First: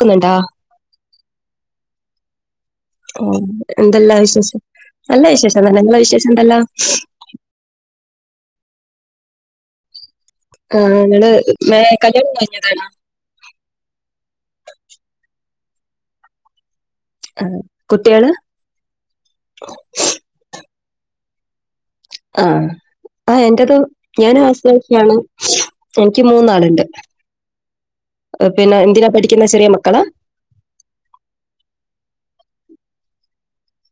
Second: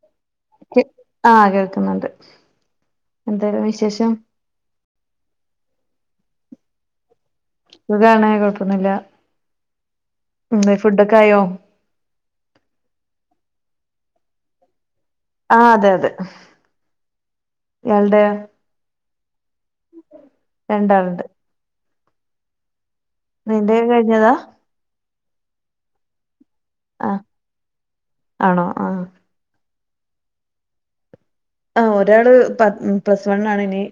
എന്നണ്ടാ ആ കേൾക്കുന്നുണ്ട് ഓ എന്തായാലും വിശേഷം എന്തല്ലാ വിശേഷം നല്ല വിശേഷം തന്നെ നിങ്ങളെ വിശേഷം എന്തല്ലാ സുഖണ കുഴപ്പൊന്നില്ല ആ നിടെ മ കല്യാണം കഴഞ്ഞതാണോ [unintelligible] ആ അതെ അതെ ആ ഇയാളുടെ കുട്ടികള് [unintelligible] രണ്ടാളുണ്ട് ആ ആ എൻറെത് നിന്റെ കഴിഞ്ഞതാ ഞാൻ ആശ്വാസാണ് എനിക്ക് മൂന്നാൾ ഉണ്ട് ആഹ് ആണോ പിന്നെ ആഹ് എന്തിനാ പഠിക്കുന്ന ചെറിയ മക്കളാ ഒരാള് പ്ലസ് വണ് ആണ് ഇനി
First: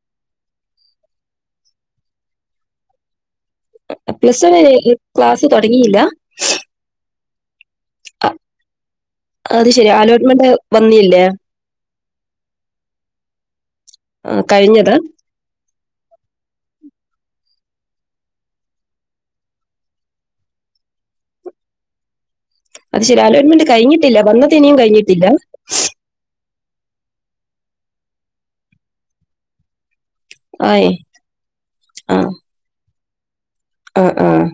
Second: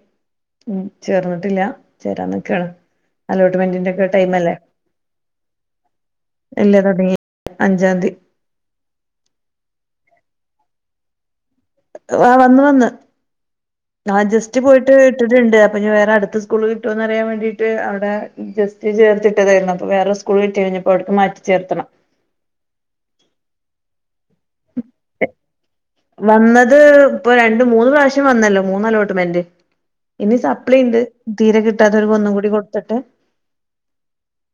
ഉം ചേർന്നിട്ടില്ല ചേരാ നിക്കാണ് അലോട്ട്മെന്റിന്റെ ഒക്കെ ടൈം പ്ലസ് അല്ലേ വൺ ക്ലാസ് തുടങ്ങിയില്ല അല്ലത അത അഞ്ചാംതി അത് ശരി അലോട്ട്മെന്റ് വന്നില്ലേ ആ വന്ന് വന്ന് ആ ജസ്റ്റ് പോയിട്ട് കഴിഞ്ഞത് ഇട്ടിട്ടുണ്ട് ഓന് വേറെ അടുത്ത സ്കൂൾ കിട്ടുമോന്ന് അറിയാൻ വേണ്ടിട്ട് അവിടെ ജസ്റ്റ് ചേർത്തിട്ടതായിരുന്നു അപ്പൊ വേറെ സ്കൂൾ കിട്ടി ഇനിയിപ്പോ അവിടേക്ക് മാറ്റി ചേർക്കണം അത് ശരി അലോൻമെന്റ് കഴിഞ്ഞിട്ടില്ല വന്നത് ഇനിയും കഴിഞ്ഞിട്ടില്ല വന്നത് ഇപ്പൊ രണ്ട് മൂന്ന് പ്രാവശ്യം വന്നല്ലോ മൂന്ന് അലോട്ട്മെന്റ് ഇനി ആയേ സപ്ലിണ്ട് തീരെ കിട്ടാതോൽക്ക് ആഹ് ഒന്നും കൂടി കൊടുത്തിട്ട് ആഹ് ആഹ്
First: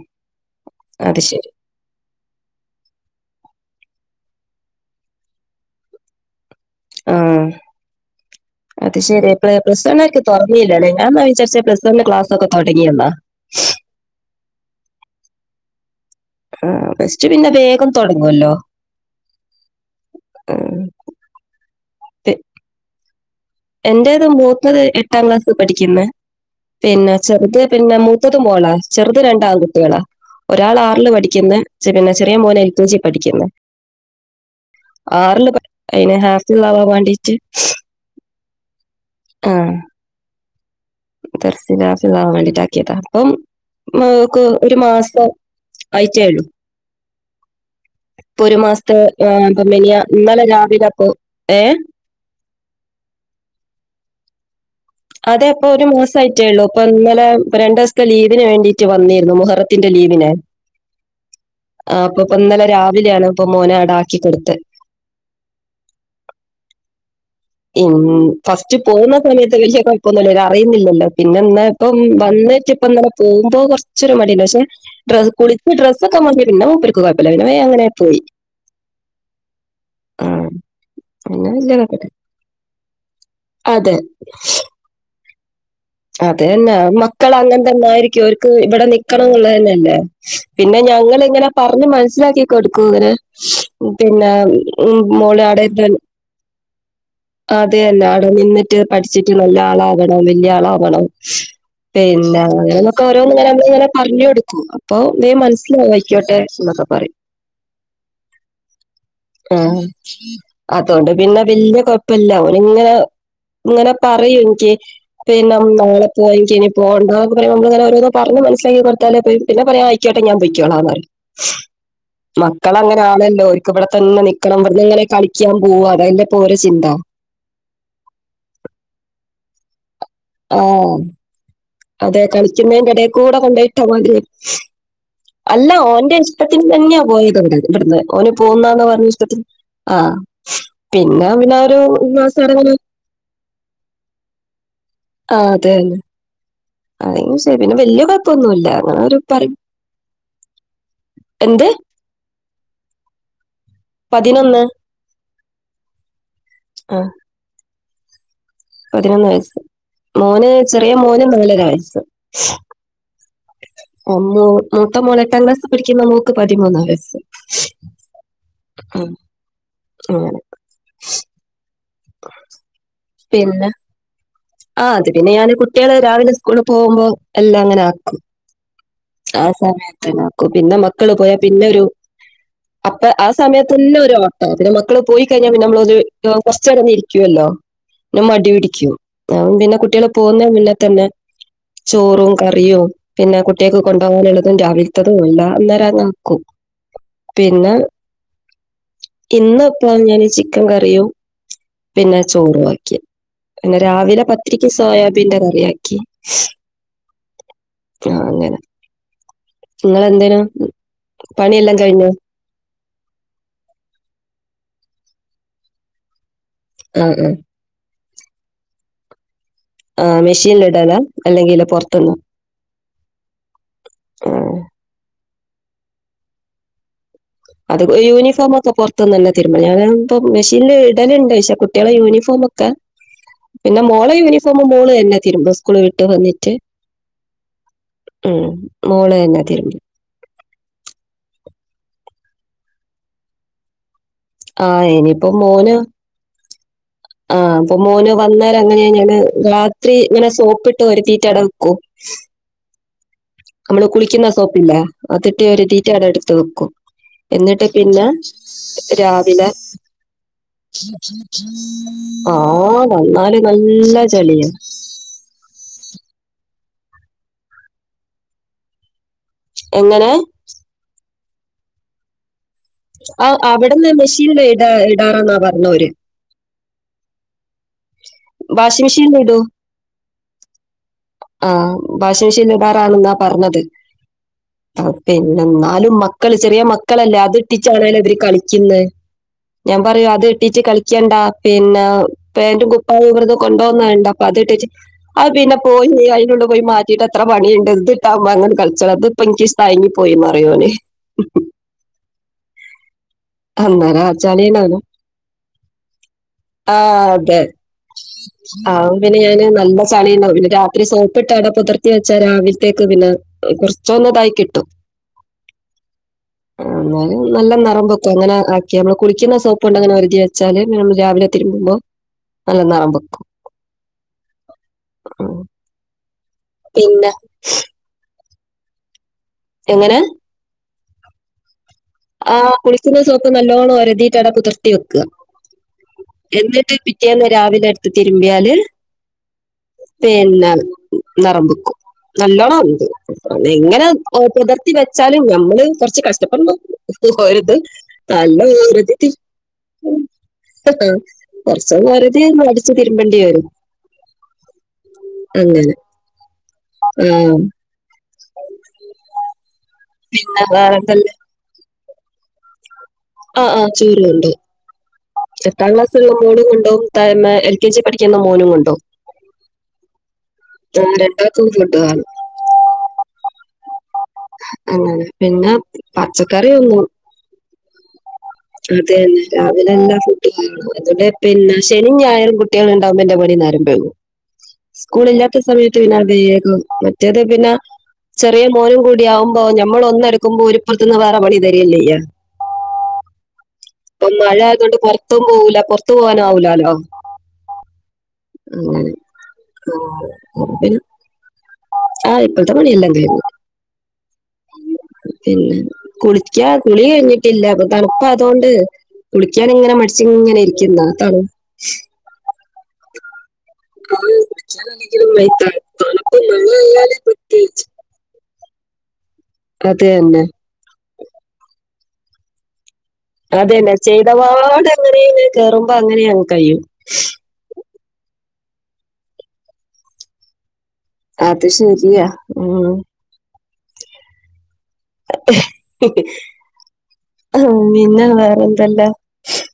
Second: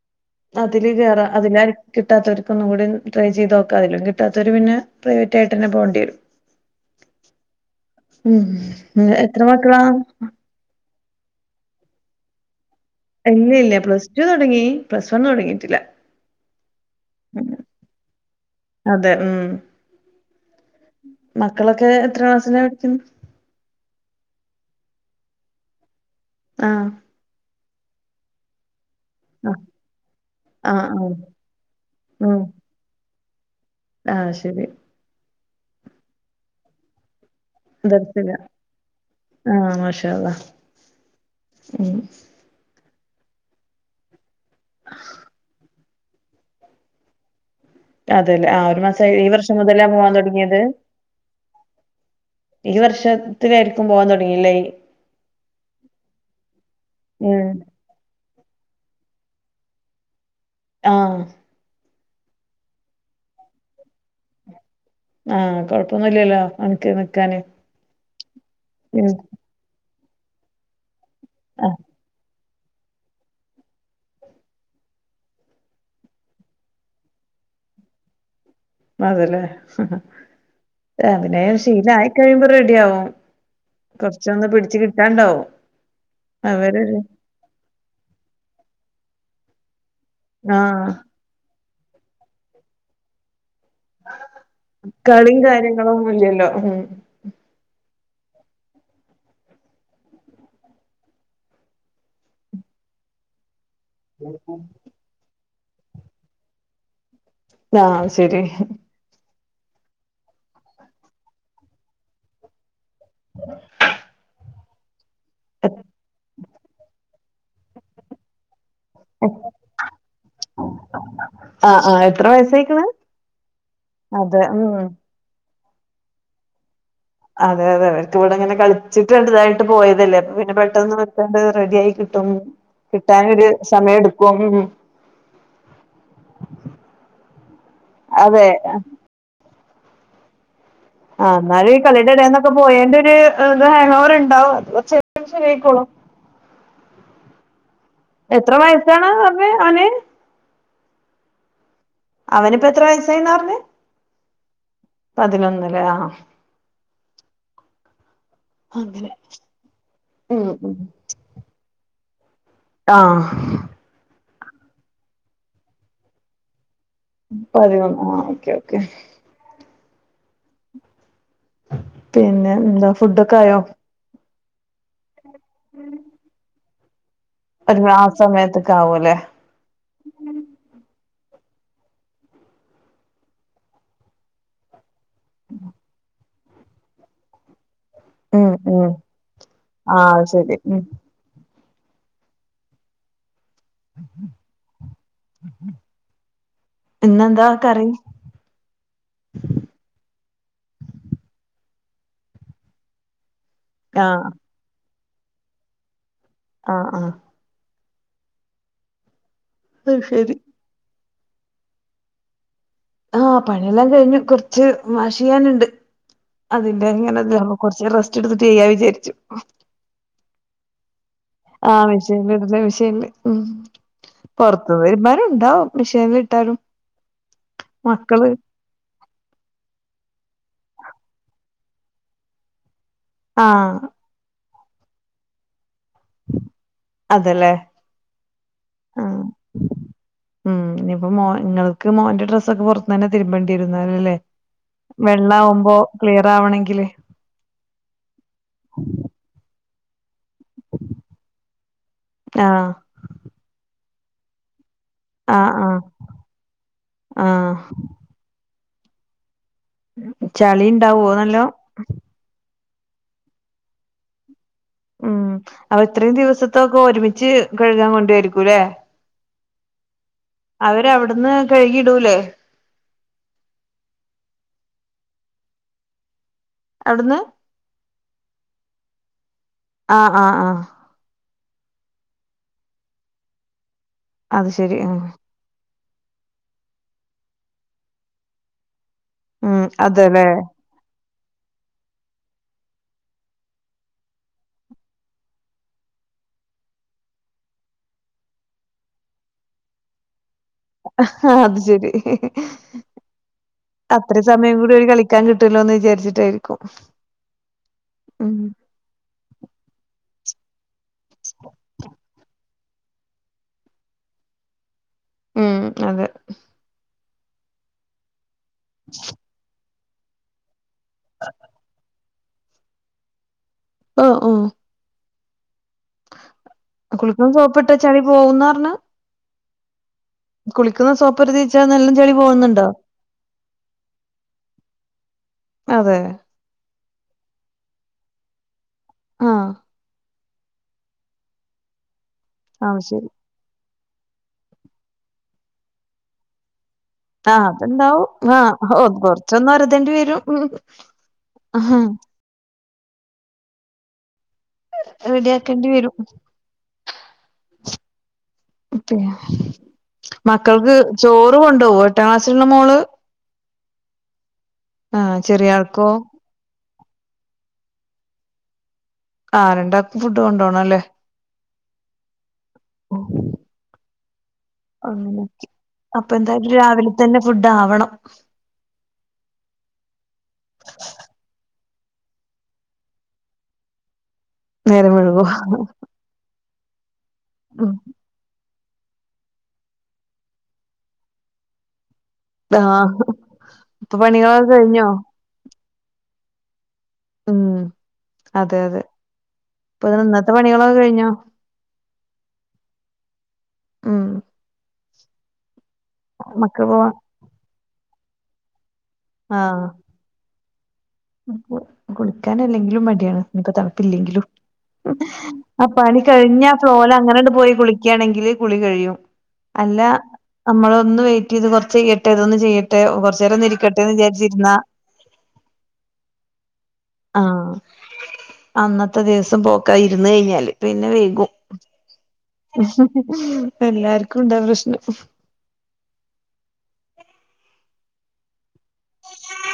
അതില് അത് കേറ ശരി അതില കിട്ടാത്തവർക്ക്‌ ഒന്നും കൂടി ട്രൈ ചെയ്ത് നോക്കാം കിട്ടാത്തവര് പിന്നെ പ്രൈവറ്റ് ആയിട്ട് തന്നെ പോവേണ്ടി വരും ആ അത് ഉം ശരി എത്ര മക്കളാ പ്ലസ് വണ്ണ് കാർക്ക് തുറന്നീല്ലല്ലേ ഞാൻ എന്നാ വിചാരിച്ചെ പ്ലസ് വണ്ണിന് ക്ലാസൊക്കെ ഇല്ല ഇല്ല പ്ലസ് ടു തുടങ്ങി പ്ലസ് വൺ തുടങ്ങീട്ടില്ല ആ പ്ലസ് ടു പിന്നെ വേഗം തൊടങ്ങുവല്ലോ അതെ ഉം ആ എത്ര മക്കളൊക്കെ പി- ക്ലാസിലാ പഠിക്കുന്നേ എന്റേത് മൂത്തത് എട്ടാം ക്ലാസ് പഠിക്കുന്ന് ആഹ് പിന്നെ ചെറുത് പിന്നെ മൂത്തത് മോളാ ചെറുത് രണ്ട് ആൺ ആഹ് കുട്ടികളാ ആഹ് ഒരാള് ആഹ് ആറില് പഠിക്കുന്നു പിന്നെ ചെറിയ മോന് എൽ കെ ജിയിൽ പഠിക്കുന്നു ആ ശരി ആറില് അയിന് ഹാഫിള് ആവാൻ വേണ്ടിട്ട് ആ മാഷാഅല്ലാഹ്‌ ദർസില് ഹാഫിളാവാൻ വേണ്ടിയിണ്ട് ആക്കിയതാ അപ്പം [unintelligible] ഒരു മാസം അയിട്ടേയുള്ളു ഇപ്പൊ അതെല്ലേ ഒരു ആ മാസത്തെ മാസായി ഈ അ വർഷം മുതലാ മിനിയാ പോവാൻ ഇന്നലെ തുടങ്ങിയത് രാവിലെ അപ്പോ ഏ ഈ വർഷത്തില് ആയിരിക്കും പോവാൻ തുടങ്ങിയത് അല്ലേ അതെ ഇപ്പൊ ഒരു മാസം ആയിട്ടേള്ളൂ ഇപ്പം ഇന്നലെ ഉം രണ്ട് ദിവസത്തെ ലീ വിന് വേണ്ടീട്ട് വന്നതായിരുന്നു മുഹറത്തിന്റെ ലീവിന് ആ ആ അപ്പൊ ഇപ്പം ഇന്നലെ രാവിലെയാണ് ഇപ്പം മോന അവിടാക്കി കൊടുത്തെ ആഹ് കൊഴപ്പൊന്നുല്ലല്ലോ അനക്ക് നിക്കാന് ഉം ഫസ്റ്റ് ഉം പോകുന്ന സമയത്ത് വല്ല്യ കുഴപ്പൊന്നുവില്ല അവര് അറിയുന്നില്ലല്ലോ പിന്നെ എന്നാ ആഹ് ഇപ്പം വന്ന് നോ ക്കിയപ്പോ ഇന്നലെ പോവുമ്പോ ഒരു ഇച്ചിരി മടിയുണ്ടായിരുന്നു പക്ഷെ ഡ്ര കുളിച്ച ഡ്രസൊക്കെ മാറി പിന്നെ മൂപ്പർക്ക് കുഴപ്പല്ല പിന്നെ അവർക്ക് കുഴപ്പമില്ലാരുന്നു അങ്ങനെ പോയി അതേ അല്ലേ ആഹ് പിന്നെ അഭിനയം വലിയ ശീല മായി കുഴപ്പമില്ല കഴിയുമ്പോ റെഡി ആവും അതെ കുറച്ചൊന്ന് പിടിച്ച് കിട്ടാണ്ടാവും അത് തന്നെ അവരൊരു മക്കൾ അങ്ങന തന്നെയായിരിക്കും അവർക്ക് ഇവിടെ നിക്കണം എന്നുള്ളത് തന്നെയല്ലേ പിന്നെ ആഹ് ഞങ്ങളിങ്ങനെ പറഞ്ഞ് മനസ്സിലാക്കി കൊടുക്കും ഇങ്ങനെ പിന്നെ ഉം കളിയും മോളെ അവിടെ കാര്യങ്ങളൊന്നും ഇല്ലല്ലോ ഉം അതെന്നെ നിന്നിട്ട് പഠിച്ചിട്ട് നല്ല ആളാവണം വല്യ ആളാ വണം പിന്നെ അങ്ങനെ ഇങ്ങനെയൊക്കെ ഓരോന്ന് ഇങ്ങനെ നമ്മളിങ്ങനെ പറഞ്ഞു കൊടുക്കും അപ്പൊ ഇതേ മന ആയിക്കോട്ടെ എന്നൊക്കെ പറയും ആ ശരി ആ അത് കൊണ്ട് പിന്നെ വല്യ കൊഴപ്പില്ല ഓല് ഇങ്ങനെ ഇങ്ങനെ പറയും എനിക്ക് പിന്നെ നാളെ പോവാം എനിക്കിനി പോവണ്ടാ നമ്മളിങ്ങനെ ഓരോന്ന് പറഞ്ഞ് മനസ്സിലാക്കി കൊടുത്താല് പോയി പിന്നെ പറയാം ആയ്ക്കോട്ടെ ഞാൻ പൊയ്ക്കോളാന്ന് പറയും ആഹ് ആഹ് എത്ര മക്കള് വയസ്സായിക്കണ് അങ്ങനെ ആണല്ലോ ഓരിക്ക് ഇവിടെ തന്നെ അതെ നിക്കണം പറഞ്ഞ് ഉം അങ്ങനെ കളിക്കാൻ പോവാം അതാ അല്ലേ ഇപ്പോ ഓരുടെ ചിന്ത അതെ അതെ അവർക്ക് ഇവിടെങ്ങനെ കളിച്ചിട്ട് വലുതായിട്ട് പോയ അതല്ലേ പിന്നെ ആഹ്. പെട്ടന്ന് വെക്കാണ്ട് റെഡിയായി അതെ കിട്ടും കളിക്കുന്നേന്റെ എടേ കിട്ടാൻ കൂടെ ഒരു കൊണ്ടോയിട്ട സമയം മാതിരി എടുക്കും അല്ല ഓന്റെ ഇഷ്ടത്തിന് തന്നെയാ പോയത് ഇവിടു ഇവിടുന്ന് ഓന് അതെ ആ പോകുന്നാന്ന് പറഞ്ഞ് ഇഷ്ടത്തി ആ ആ പിന്നെ പിന്നെ എന്നാലും ഒരു ഈ കളിയുടെ മാസം ഇടയിന്നൊക്കെ ഇറങ്ങി പോയന്റെ ഒരു ഹാങ് ഓവർ ഉണ്ടാവും ചെ ശരി ആയികോളും അ ശരി പിന്നെ വല്ല്യ കുഴപ്പൊന്നുമല്ല വയസ്സാണ് ങ്ങരു പറ പറഞ്ഞെ അവന് എന്ത് അവനിപ്പോ എത്ര വയസായിന്നറിഞ്ഞ പതിനൊന്ന് പതിനൊന്ന് അല്ലേ ആ ആ പതിനൊന്ന് വയസ്സ് ഉം മോന് ചെറിയ മോന് നാലര വയസ്സ് ആ ആ, മൂത്ത മോൻ എട്ടാം ക്ലാസിൽ പഠിക്കുന്ന മോക്ക് പതിമൂന്നാ പതിനൊന്ന് ആ ഓക്കെ ഓക്കെ ഉം, അങ്ങനെ പിന്നെ എന്താ ഫുഡൊക്കെ ആയോ പിന്നെ ആ അത് പിന്നെ ഞാന് കുട്ടികള് രാവിലെ സ്കൂളിൽ പോകുമ്പോ അത് മാ ആ സമയത്ത് ആഹ് [unintelligible] പിന്നെ മക്ക മക്കള് പോയാ പിന്നെ ഒരു അപ്പ ആ സമയത്ത്ന്നെ ഒരു ഓട്ട പിന്നെ മക്കൾ പോയി കഴിഞ്ഞാ പിന്നെ നമ്മളൊ ഒരു കൊറച്ചെരോന്ന് ഇരിക്കുവല്ലോ പി മടി ഉം ഉം പിടിക്കും പിന്നെ കുട്ടികള് ആഹ് പോകുന്ന ശരി പിന്നെ ഉം തന്നെ ചോറും, കറിയും, പിന്നെ കുട്ട്യാക് കൊണ്ടുപോകാനുള്ളതും രാവിലത്തതും മല്ല അന്നേരം നോക്കും ഇന്നെന്താ കറി ഇന്നപ്പോ ഞൻ ചിക്കൻ കറിയു പിന്നെ ചോറു ആക്കി പിന്നെ രാവിലെ ആഹ് പത്തിക്ക് സോയാബീന്റെ കറി ആക്കി ആ ആ ആ അങ്ങനെ അത് നിങ്ങെന്തേന ശരി പണിയെല്ലാം കഴിഞ്ഞു ആ പണിയെല്ലാം കഴിഞ്ഞു കൊറച്ച് വാഷ് ചെയ്യാനുണ്ട് അതില്ല ആ ആ ഇങ്ങനെല്ല അപ്പൊ കൊറച്ച റെസ്റ്റ് എടുത്തിട്ട് ചെയ്യാ വിചാരിച്ചു ആ മെഷീൻ ലടല്ല ആ മിഷി ഇുന്ന മിഷീൽ ആ പുറത്ത് തിരുമ്പൻ ണ്ടാവും മഷീന ഇട്ടാലും അത് യൂണിഫോമ ഒക്കെ പുറത്തുനിന്ന തന്നെ തരുമ്മ ഞാ ഇപ്പൊ മെഷീനിൽ ഇടലുണ്ട് പക്ഷെ കുട്ടികളെ യൂണിഫോമ ഒക്കെ ആഹ് പിന്നെ മോളെ യൂണഫോം ുമ മോള് തന്നെ തിരുമ്പോ സ്ക്കളി വിട്ട് വന്നിട്ട് അതല്ലേ ഉം മോളെ ആഹ് തന്നെ തിരുമ്പ ഉം ഇനിയിപ്പൊ മോ നിങ്ങൾക്ക് മോന്റെ ഡ്രസ്സ ഒക്കെ പുറത്തു തന്നെ തിരുമ്പേണ്ടിയിരു ന്നലല്ലേ ആ ഇനിയിപ്പോ വെള്ള മോന് ആകുമ്പോ ക്ലിയർ ആവണെങ്കിൽ ആ അപ്പൊ ഒത്തിരി ഇങ്ങനെ സോപ്പിട്ട് ഒരുത്തീറ്റട വെക്കൂ ആഹ് നമ്മള് കുളിക്കുന്ന സോപ്പില്ല അതിട്ട് ആഹ് ഒരു ആഹ് തീറ്റടെ എടുത്ത് വെക്കും ആഹ് എന്നിട്ട് പിന്നെ രാവിലെ ചളി ഇണ്ടാവോ നല്ലോം ആ ഓ വന്നാല് നല്ല ചെളിയ ഉം അപ്പൊ ഇത്രയും ദിവസത്തൊക്കെ ഒരുമിച്ച് കഴുകാൻ കൊണ്ടപയിരിക്കൂല്ലേ എങ്ങനെ അന്ന് കഴുകിടൂലേ ആ അവിടെന്ന് മെഷീന ഇടാ ഇടാറാന്നാ പറഞ്ഞോര് എവിടന്ന് വാഷിംഗ് മെഷീൻ ഇടൂ ആഹ് ആഹ് ആ ആ ഭാഷണശീലദാറാണെന്നാ പറഞ്ഞത് അത് ശെരി ആ ന്നാലും മക്കള് ചെറിയ മക്കളല്ലേ അത്ട്ടിച്ചാണലോ ഇതിര് കളിക്കുന്നത് ഉം ഞാൻ പറയൂ അത് അതെല്ലേ ഇട്ടീട്ട് കളിക്കണ്ടാ പിന്നെ പാന്റും കു അ വ്രതം കൊണ്ടോവ്ന്നെ കണ്ട് അപ്പൊ അതിട്ട അത് പിന്നെ പോയി അതിനുള്ള പോയി മാറ്റിയിട്ട് അത്ര പണിയുണ്ട് ഇട്ട്പോ അങ്ങന കള ഇത് ഇപ്പൊ ഇന്കി തയങ്ങി പോയി ആ അത് ശരി അന്നേരം ആ അത്ര സമയം കൂടി ചളിയുണ്ടാവും. ഒരു കളിക്കാൻ കിട്ടല്ലോ എന്ന് വിചാരിച്ചിട്ടായിരിക്കും ഉം ആ പിന്നെ ഞാന് നല്ല ചളി പിന്നെ രാത്രി സോപ്പിട്ടാട പുതിർത്തി വെച്ചാ രാവിലെ ത്തേക്ക് പിന്നെ കുറച്ചന്ന ഇതായി കിട്ടും ഉം അതെ ആഹ് എന്നാലും നല്ല നെറം വെക്കും അങ്ങനെ ആക്കിയ നമ്മള് കുളിക്കുന്ന സോപ്പ് ഉണ്ട് അങ്ങനെ ഒരതി വെച്ചാല് നമ്മള് രാവിലെ തിരുമ്പുമ്പോ നല്ല നെറം വെക്കും ആഹ ആഹ ആ കുളിക്കുമ്പോ സോപ്പ് ഇട്ടാൽ ചളി പോവുന്ന പറഞ്ഞ എങ്ങനെ കുളിക്കുന്ന സോപ്പ് ഒരതി ആ കുളിക്കുന്ന സോപ്പ് നല്ലോണ്ണം ഉരതിയിട്ട് അട പുതിർത്തി വെക്കുക അതെ എന്നിട്ട് പിറ്റേന്ന് രാവിലെ തിരുമ്പിയാല് ആഹ് പിന്നെ നിറംമ്പക്കും നല്ലോണം അത് ഉണ്ട് ശരി എങ്ങനെ പുതിർത്തി വെച്ചാലും ഞ മ്മള് കൊറച്ച് കഷ്ടപ്പെടണം ആഹ് ഒരത് അത്ണ്ടാവും നല്ല ആഹ് ഓ ഒരതി കൊറച്ചൊന്ന് ഒരതേണ്ടി വരും ഉം കുറച്ച ആഹ് വെറുതെ മടിച്ചു തിരുമ്പണ്ടി വരും റെഡി ആക്കേണ്ടി അങ്ങനെ വരും ആഹ് അത പിന്നെ മക്കൾക്ക് വേറെന്തല്ല ചോറ് കൊണ്ടോവൊ എട്ടാം ക്ലാസ്സിലുള്ള മോള് ആഹ ആ് ചോറ് കൊണ്ടോവും ആഹ് ചെറിയ എട്ടാം ആൾക്കോ ക്ലാസ്സൽ ഉള്ള മോൾ കൊണ്ടോവും താഴെ എൽ കെ ജി പഠിക്കുന്ന മോനും കൊണ്ടോവും ആ രണ്ടാക്കും ഫുഡ് കൊണ്ടോണംല്ലേ [unintelligible] ഓ അങ്ങനെ പിന്നെ അപ്പൊ എന്തായാലും പച്ചക്കറിയൊന്നും രാവിലെ തന്നെ ഫുഡ് ആവണം അതെ തന്നെ രാവിലെ എല്ലാ ഫുഡ് കാും അുകടെ ശനി ഞായറും കുട്ടികൾ ഉണ്ടാവുമ്പോന്റെ പണി നേരം വെയ്കും നേരം വൈകുവോ സ്കൂളില്ലാത്ത സമയത്ത് പിന്നാ വേഗം മറ്റേത് പിന്നെ ചെറിയ മോനും കൂടിയകുമ്പോ നമ്മള ഒന്നടുക്കുമ്പോ ഒരുപ്പുത്തു നിന്ന് വേറെ പണി തരിയല്ലെ ചെയ്യാ ആഹ അപ്പൊ മഴ ആയത് കൊൊണ്ട് പൊറത്തും പോവൂല പുറത്തു പോവാന് ആവൂലാലോ ഉം അതെ അതെ ഇപ്പൊ ഇത് ഇന്നത്തെ പണികളൊക്കെ അങ്ങനെ കഴിഞ്ഞോ ആഹ് ഇപ്പഴത്തെ പണി എല്ലാം തീർന്നു ഉം പിന്നെ കുളിക്കാ മക്കള് കുളി പോവാ കഴിഞ്ഞിട്ടില്ല അപ്പ തണുപ്പാ അതൊണ്ട് കുളിക്കാന് ഇങ്ങനെ മടിച്ച് ഇങ്ങനെ ഇരിക്ക്ന്ന കുളിക്കാൻ അല്ലെങ്കിലും മടിയാണ് ഇപ്പ തണുപ്പ് ഇല്ലങ്കിലും കുളിക്കാനാണെങ്കിലും വൈ ത- ആ പണി തണുപ്പ് കഴിഞ്ഞ ഫ്ലോല് മഴയായാലേ അങ്ങനണ്ട് പോയി പ്രത്യേകിച്ച് കുളിക്കാണെങ്കിൽ കുളി കഴിയും അല്ല അത് തന്നെ നമ്മള ഒന്ന് വെയിറ്റ് ചെയ്ത് കുറച്ച് കയ്യട്ടെ ഇതൊന്ന് ചെയ്യട്ടെ കൊറച്ചേരം ഒന്ന് അതെന്നെ ഇരിക്കട്ടെന്ന് ചെയ്തപാട് വിചാരിച്ചിരുന്ന അങ്ങനെയ കേറുമ്പോ അങ്ങന അങ്ങനെ അങ്ങ് കഴിയും ആഹ് അന്നത്തെ ദിവസം പോക്ക ഇര്ന്ന് കഴിഞ്ഞാല് പിന്നെ വൈകും അത് ശരിയാ ഉം. എല്ലാർക്കും ഇണ്ടാ പ്രശ്നം ആ പിന്ന വേറെ അതല്ല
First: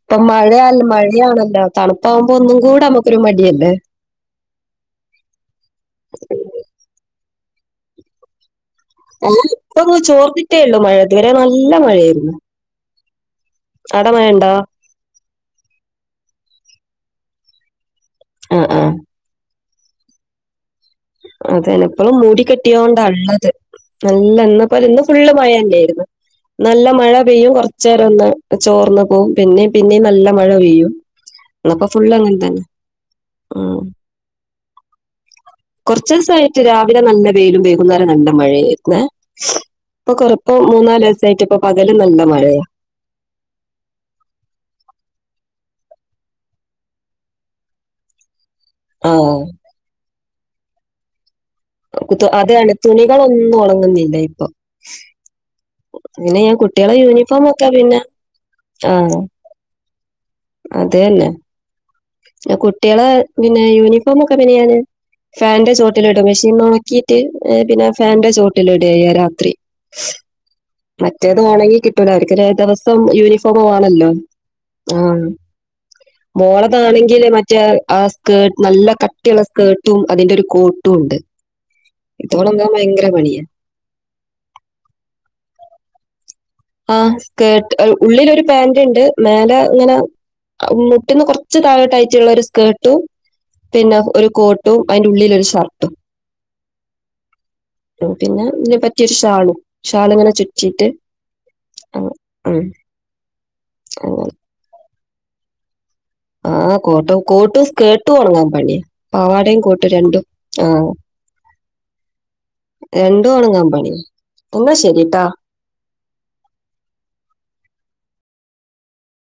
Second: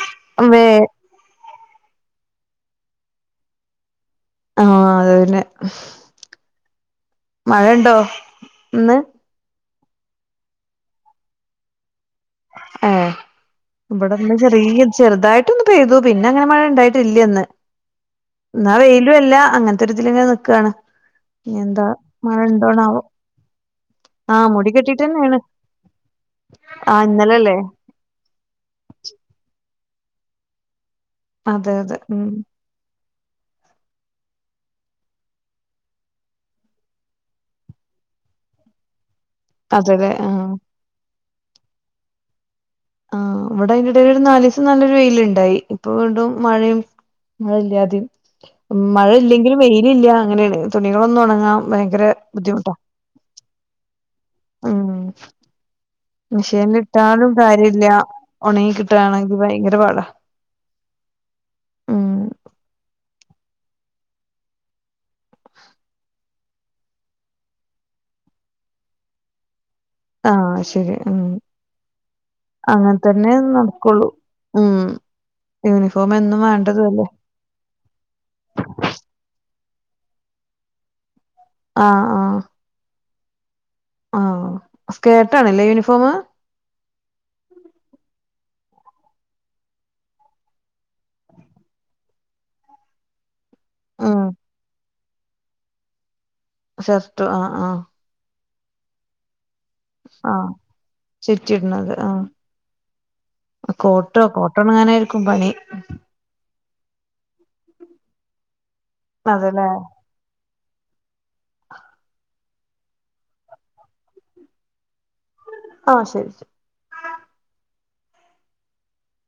ഇപ്പൊ മഴ വേ മഴയാണല്ലോ തണുപ്പാകുമ്പോ ഒന്നും കൂടെ നമ്മുക്കൊരു മടിയല്ലേ ആഹ അത് പിന്നെ മഴണ്ടോ ഏഹ്, ഇപ്പൊന്ന് ചോർത്തിട്ടെയൊള്ളു മഴ ഇതുവരെ നല്ല മഴയെനി ഏഹ്, ഇവിടെന്ന് ചെറിയ ചെറുതായിട്ടൊന്നു പെയ്തു പിന്നങ്ങനെ മഴ ഇണ്ടായി ഇവിടെല്ല്യന്ന്, ആ ഇന്നാ ആ വെയിലു അല്ല അങ്ങൻത്തൊരിതിലിങ്ങന നിക്കാണ്. ഇനി അതെന്നെ, എന്താ ഇപ്പളും മഴ ഉണ്ടോണാവോ മൂടികെട്ടിയോണ്ടാള്ളത്. നല്ല ആഹ് മുടി കെട്ടിട്ട് ഇന്ന് ഫുള്ള് തന്നെയാണ് മയന്നെയായിരുന്നു നല്ല നല്ല ആഹ് മഴ പെയ്യും ഇന്നലല്ലേ കുറച്ചേരം ഒന്ന് ചോർന്ന് പോകും പിന്നെ പിന്നെയും നല്ല മഴ പെയ്യും അതെ ഇന്നിപ്പൊ അതെ ഫുളള് ഉം അങ്ങൻതന്നെ ഉം കുറച്ചിസായിട്ട് രാവിലെ നല്ല വെയിലും വൈകുന്നേരം നല്ല മഴയേര്ന്നെ ഇപ്പൊ അതെല്ലേ കൊറ ആഹ് ഇപ്പൊ മൂന്നാലിസായിട്ട് ഇപ്പ പകലും നല്ല മഴയാ ആഹ്, ഇവിടെ അതിന്റെടയിലൊരു നാലീസം നല്ലൊരു വെയിലിണ്ടായി, ഇപ്പൊ വീണ്ടും മഴയും മഴ ഇല്ലാതിം, മഴ ആഹ് ഇല്ലെങ്കില് വെയിലില്ല അങ്ങനെണ്. തുണികളൊന്നും ഒണങ്ങാം ഭയങ്കര കുത്തു അതാണ് ബുദ്ധിമുട്ടാ, തുണികളൊന്നും ഉണങ്ങുന്നില്ല ഇപ്പൊ [inaudible] ഹ്മ്മ് പിന്നെ ഞാൻ കുട്ടികളെ മിഷിനിലിട്ടാലും യൂണിഫോം ഒക്കെ കാര്യല്ല, പിന്നെ ഒണങ്ങി കിട്ടാനാണെങ്കിൽ ഭയങ്കര പാടാ അതെയന്നെ, ഉം കുട്ടിയെളെ പിന്നെ യൂണിഫോമൊക്കെ പിന്നെ ഞാന് ഫാന്റെ ചോട്ടിലിടും മിഷിന്നൊണക്കീട്ട് ഏഹ് പിന്നെ ഫാൻന്റെ ചോട്ടിലിടയ്യാ രാത്രി ആഹ് ശരി ഉം മറ്റേത് ഒണങ്ങി കിട്ടൂലാ, അവര്ക്ക് ദ അങ്ങനെ ദവസം തന്നെ യൂണിഫോമ് നടക്കുള്ളൂ വാണല്ലോ ഉം ആഹ്. യൂണിഫോം എന്നും വേണ്ടതു അല്ലേ മോളതാണെങ്കില് മറ്റേ ആ സ്കേർ നല്ല കട്ടിയുള്ള സ്കേർ ട്ടും അതിന്റൊരു കോട്ടുണ്ട്, ആഹ് ആഹ് അതൊണങ്ങാൻ ഭയങ്കര പണിയാ ആഹ്, സ്കേർട്ടാണല്ലേ യൂണിഫോമ്. ആഹ് സ്കേർട്ട്. ഉള്ളിലൊരു പാന്റ്ണ്ട് മേലെ ഇങ്ങനെ ആഹ് മ് മുട്ടിന്ന് കൊർച്ച് താഴോട്ടായിറ്റുള്ളൊരു സ്കേർട്ടും, പിന്നെ ഉം ഒരു കോട്ടും അയിൻ്റെ ഉള്ളിലൊരു ഷർട്ടും. ഷർട്ടോ ആഹ്, ആഹ് ഇതിനെപറ്റിയൊരു ഷാളും, ഷാളിങ്ങനെ ആഹ് ചുറ്റീട്ട് ചുറ്റിയിടുന്നത് ആഹ്, [inaudible] കോട്ടോ അങ്ങനെ കോട്ടോണങ്ങാനായിരിക്കും പണി ആഹ് കോട്ടും, കോട്ടും സ്കേർട്ടും ഒണങ്ങാൻ പണിയ പാവാടയും അതെല്ലേ കോട്ടും രണ്ടും ആഹ് [inaudible] രണ്ടും ഒണങ്ങാൻ പണിയാ, എന്നാ ശെരി ആഹ്, ശെരി ശെരി.